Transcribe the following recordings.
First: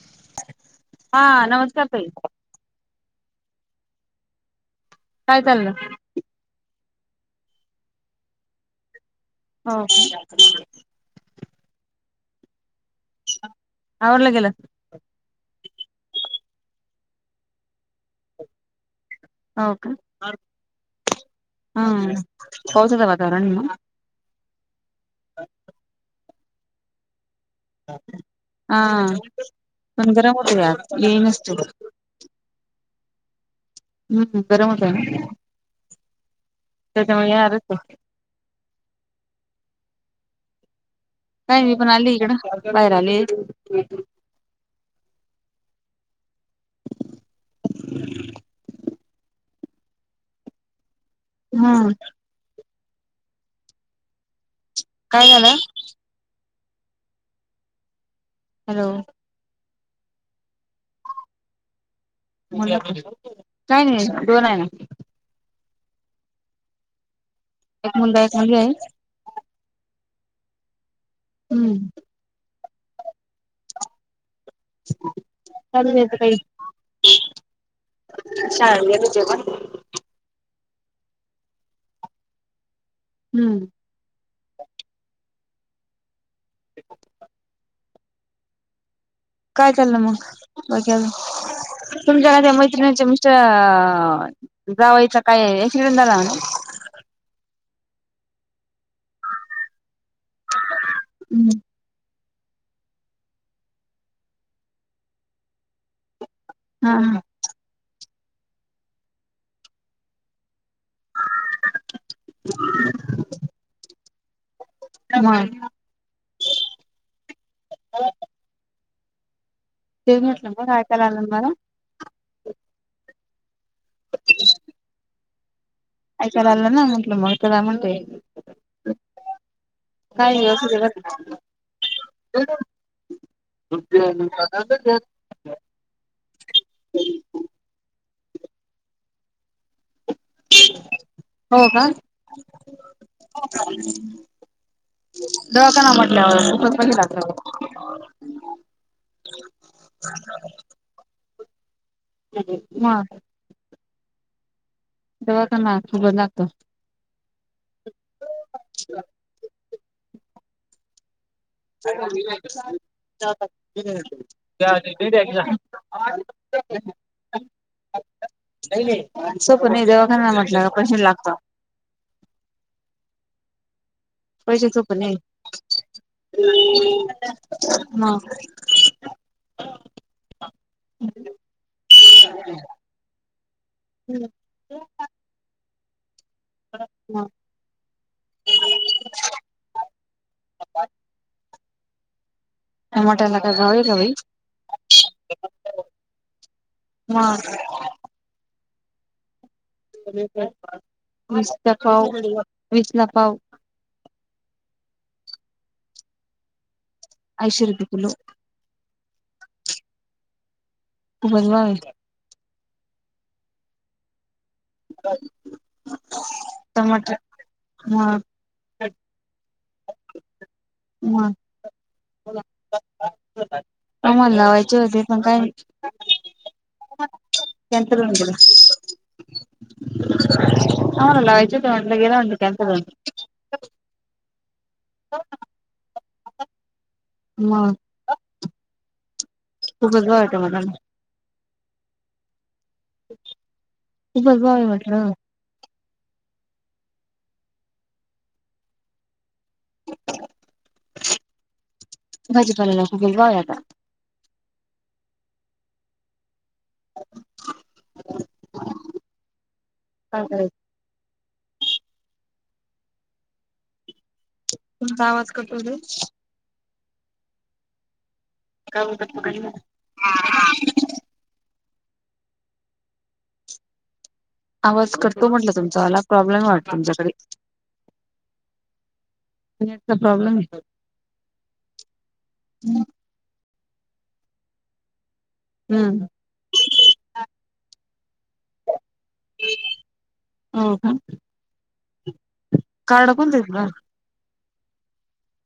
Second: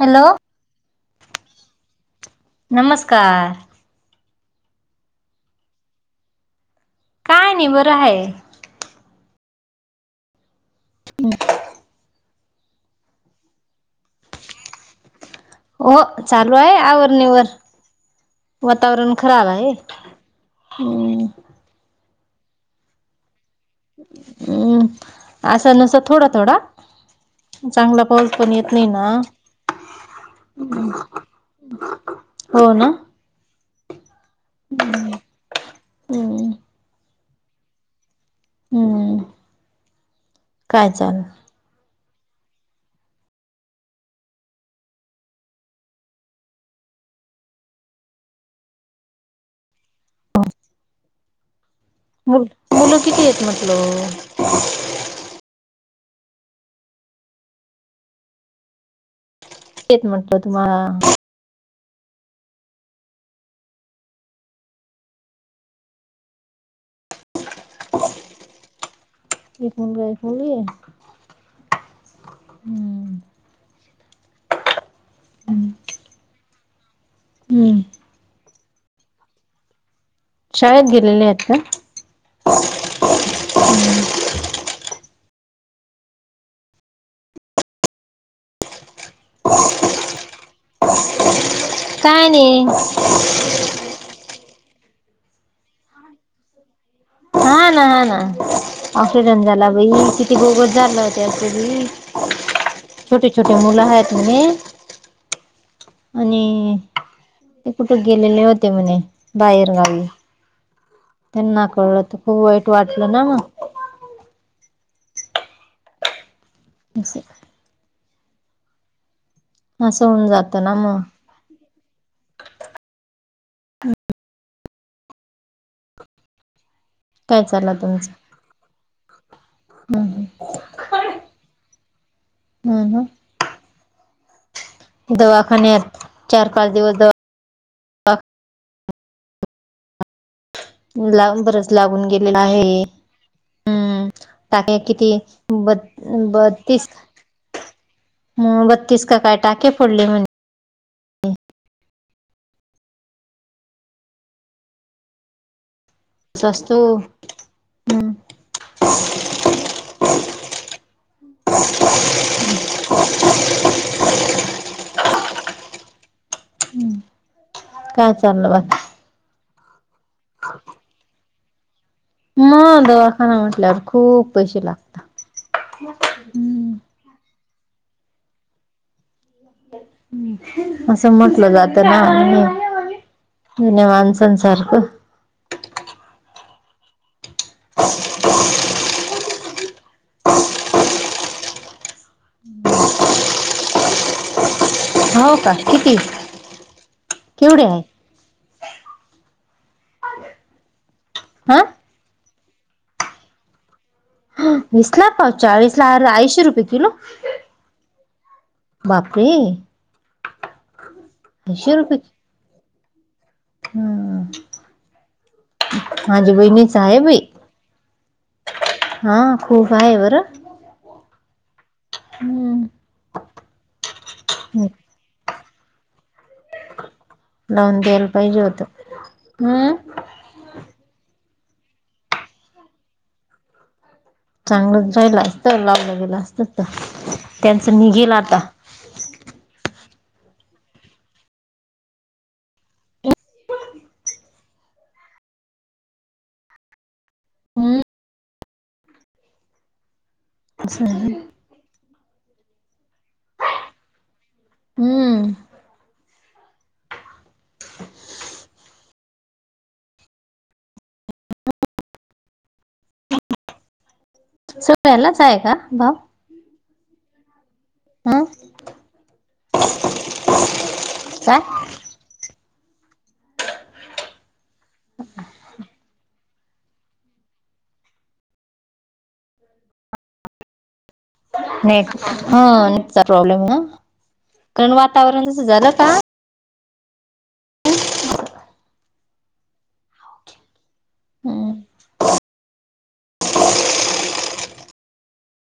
Hello हा नमस्कार ताई! नमस्कार काय चाललंय? काय नाही बरं आहे. हो का हम् [unintelligible] आवरलं गेलं. हो चालू आहे आवर निवर. वातावरण खराब आहे हम् हम पावसाचं वातावरण आहे ना. हम्म असं नस थोडा थोडा. चांगला पाऊस पण येत हा नाही ना पण गरम होतय आज येईनच ते हो ना. हम्म बरं मत आहे ना हम्म त्याच्यामुळेरच हम्म काय चाल? काय मी पण आली इकडं बाहेर आले. [unintelligible] हम्म मु मुलं किती आहेत म्हटलं. काय झालं? हॅलो एक म्हटलं तुम्ह? का नाही दोन आहे ना. एक मुलगा, एक मुलगी आहे. एक मुलगा एक मुलगी हम्म हम्म चालू येत काही. हम्म शान विज पण शाळेत गेलेले आहेत का? हम्म काय चाललं मग बघ्या? काय तुमच्या ना त्या नाही मैत्रिणीचे मिस्टर जावायचं काय एक्सिडेंट झाला? हा ना हा ना ऑक्सिडेंट झाला भाई किती गोगत झालं होत हम्म असी. छोटे छोटी मुलं आहेत नई. आणि हा ते कुठे गेलेले होते म्हणे बाहेरगावी. त्यांना कळलं तर खूप वाईट वाटलं ना मग. ह अस असं होऊन तिघनटलं जातं म ना राय मग काला आन मला. त [unintelligible] ऐकाय आलं ना, म्हटलं मग काय चला चाललं म्हणते. तुमचं ह काही नाही अस ह ना [unintelligible] दु [unintelligible] दवाखान्यात. चार पाच दिवस दवा ला बरच लागून गेलेला आहे. हो का [unintelligible] हम्म टाके किती ब दवाखाना म्हटल्यावर खूपच बतीस पैसे लागतात बत्तीस का काय? टाके पडले म्हणे. ह ह. म. दवाखाना लागतो. सस्तो हम्म. [unintelligible] त्या्या [unintelligible] काय चाललं बाकी. सोपण नाही. दवाखाना म्हटलं का पैशे लागता. म, दवाखाना म्हटल्यावर खूप पैसे सोप नये. म. असं म्हटलं जात ना. जुन्या माणसांसारखं. अ हा [unintelligible] [inaudible] टमाट्याला का भावे बाई. हो का? कितीय. मग केवढे आहे. हा विसच पाव, विसला पाव. वीस ला पाव, चाळीस ला अर्धा. ऐंशीे रुपये किलो. ऐंशीे रुपये किलो. बापरे. खूपच भावे ऐंशी त्याला. रुपये हम्म. माझ्या बहिणीच आहे टमाटर. बाई हा. हा. खूप आहे बरं. मग. हम्म आम्हाला लावायचे होते. पण काय? लावून कॅन्सल द्यायला होऊन गेलं. पाहिजे होत हम्म आम्हाला लावायचे होते. गेल म्हटलं कॅन्सल होऊन. चांगलं झाल असतं, लावलगेल असत त. म. खूपच भावे टमाट्याला. खूपच भावे म्हटलं. हम्म. असं [unintelligible] भाजीपाल्याला खूपच भावे आता. हम्म. काय करायच. तुमचा सगळ्यालच आवाज हाय कट का होतोय भाव. अ. काऊ दप ग [unintelligible] काय? आवाज कटतो म्हटलं तुमचावाला. प्रॉब्लेम वाटत तुमच्याकडे. का नेट चा प्रॉब्लेमे. नेट ह नेटचा प्रॉब्लेमे. अ कारण वातावरण तस झालं का? हम्म हो हम्म कारड कोणतेत ना?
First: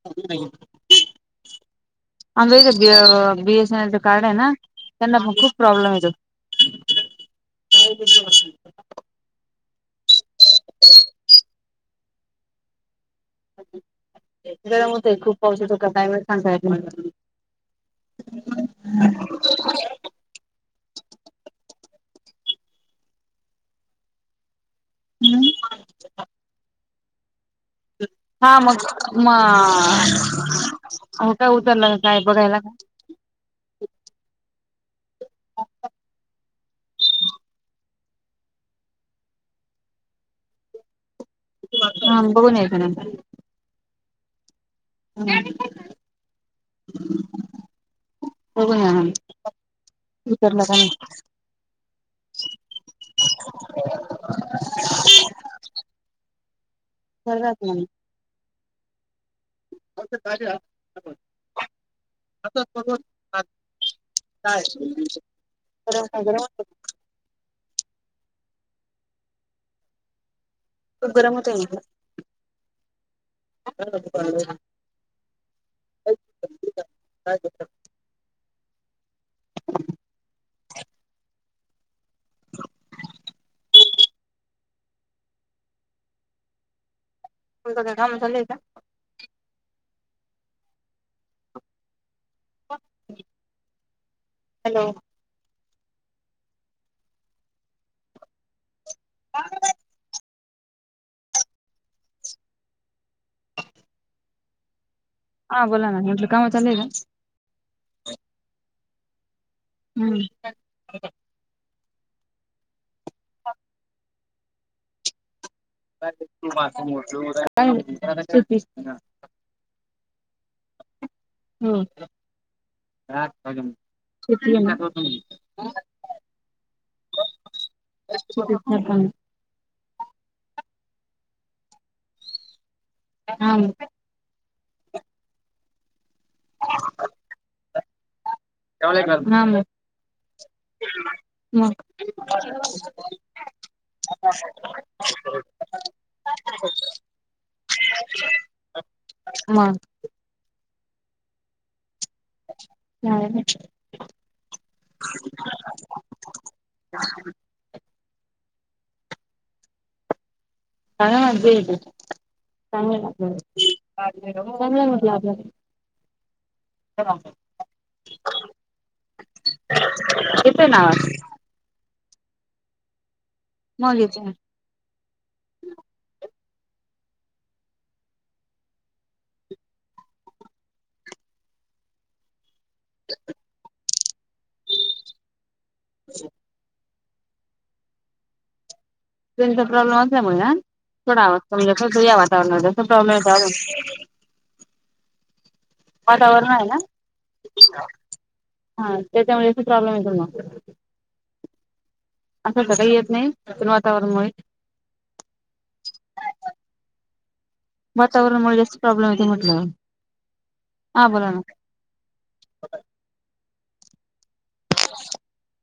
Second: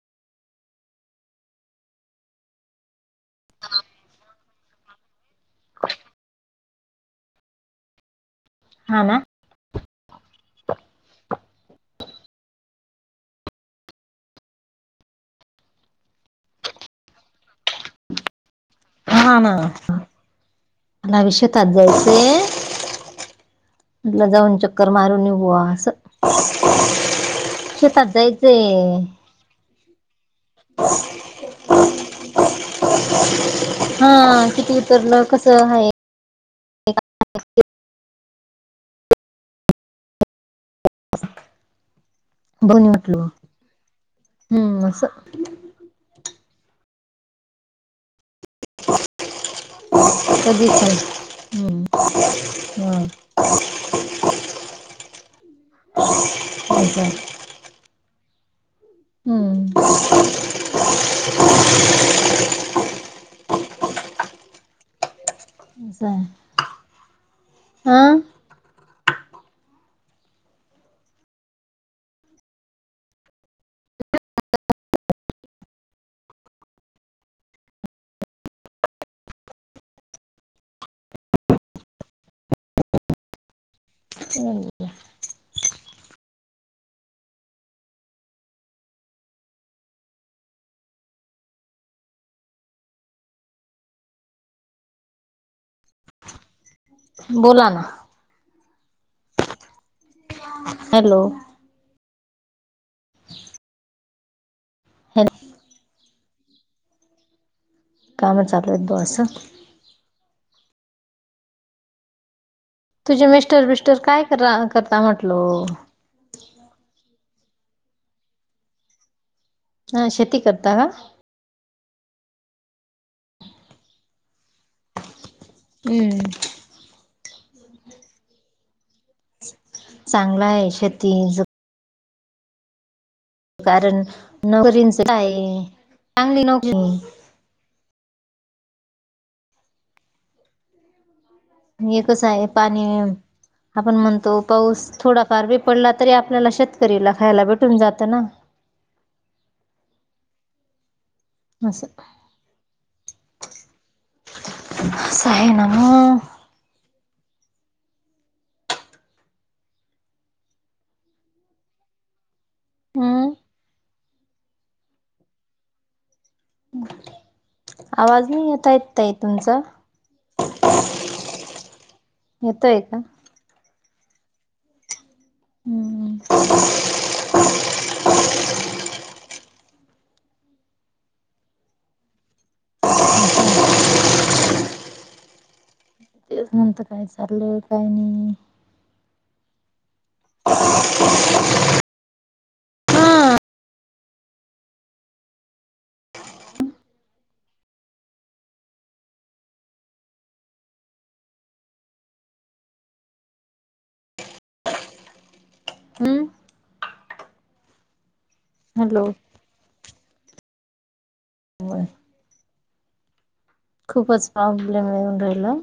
[unintelligible] आच बीएसएनच कारण आहे ना त्यांना पण खूप प्रॉब्लेम येतो. काय? हा ना? [unintelligible] गरम होतय खूप पाऊस होतो का क्लायमेट सांगय म्ह हा नाला विषेतात जायचे. म्हलं जाऊन चक्कर मारून निघवा अस हा मग म हो काा उतलला काय बघायला का? हा किती उतरलं कसं आहे. हा बघून यायचं ना बोनी म्हटल ह बघ करलं का हम् [unintelligible] हो का? कर [unintelligible] हम्म ज [unintelligible] अस काय च गरम [unintelligible] होतंय हां खूप गरम होत आहे म्हला. [unintelligible] [unintelligible] हो काम चालय का? हॅलो बोला ना. ह [unintelligible] हॅलो हॅ हा बोला ना म्हटलं काम चालेयल? काम चालत बसस हम्म तुझ्या मिस्टर बिस्टर काय करता म्हटल? [unintelligible] हा शेती करता का? हम् हम्म ह [unintelligible] चांगला आहे शेती हा मग कारण नोकरींच काय चांगली नोकरी [unintelligible] हे कस आहे पाणी आपण म्हणतो पाऊस थोडा फ ब पडला तरी आपल्याला शेतकरीला खायला भेटून जातं ना. ह अससं हा स आहे ना म चां चांगलं हम्म चांगला म्हटलं आपल्याला [inaudible] [unintelligible] आवाज नाही येता येत आहेत ताई तुमचा येतय ना आवाज. [inaudible] येतोय का? मग येती मन. हम्म. [unintelligible] तेच नंतर काय चाललं काही नाही. ट्रेनचा प्रॉब्लेम असल्यामुळे ना, थोडा आवाज कमी तुज्या वातावरणावर जस प्रॉब्लेम हा येत. वातावरण आहे ना, हा, हा त्याच्यामुळे प्रॉब्लेम येतोय म. असं त काही येत नाही वातावरणमुळे. हम्म. वातावरणामुळे जास्त हॅलो प्रॉब्लेम येतय म्हटल, हा बोला ना. होय. खूपच प्रॉब्लेम येऊन राहिला.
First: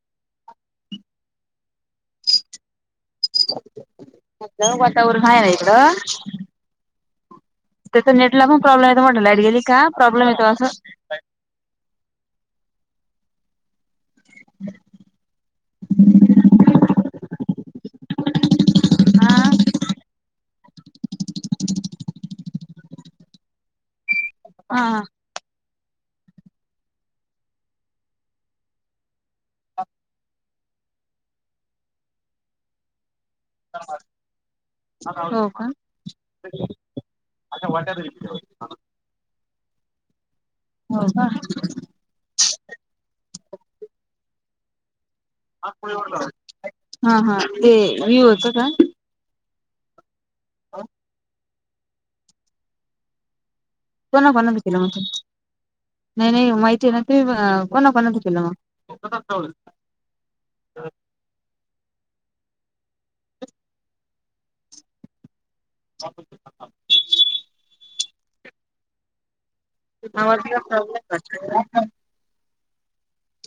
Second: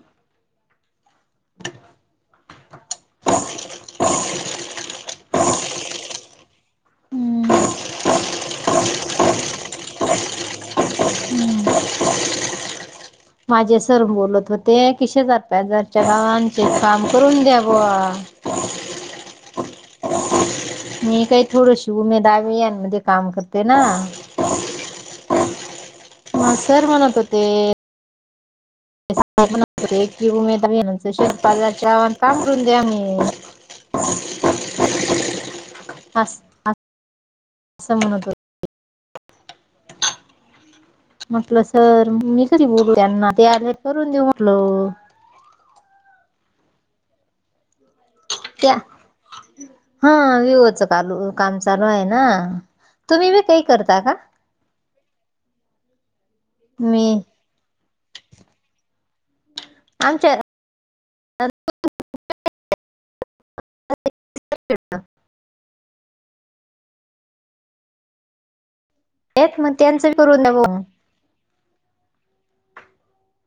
[unintelligible] वातावरण हाय ना इकडं. ते तर नेटला पण प्रॉब्लेम येत म्हणटल लाईट गेली का प्रॉब्लेम येतो असं. माझे सर बोलत होते [unintelligible] काम करून द्या ब. [inaudible] हा. मी काही थोडीशी उमे दावे यान मध्ये काम करते ना. हा. म सर म्हणत होते. [unintelligible] हो का, अस असं म्हणत होते. [unintelligible] म्हटलं सर मी कधी बोलू त्यांना ते आले करून देऊ म्हटल. हा हा ते व्यू [unintelligible] त्या, हा विवच कालू. काम चालू हाय ना, तुम्ही बी काही करता का? कोणा कोणा च केला म, नाही नाही माहिती मी [unintelligible] कोणा कोणाचे केलं म. आमच्या [unintelligible] [unintelligible] एक म त्यांचं करून द्या ब. [unintelligible]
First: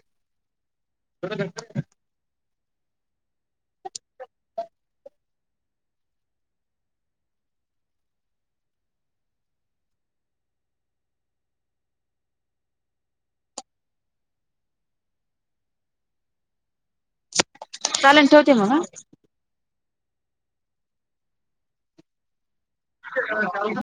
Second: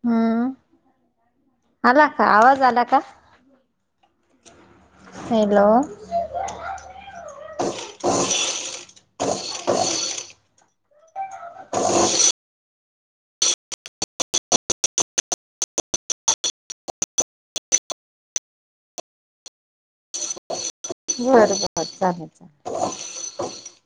हम्. [unintelligible] आला का आवाज आला का? हॅलो. [inaudible] चालेल ठेवते मग हा. बर बर चालेल. [unintelligible]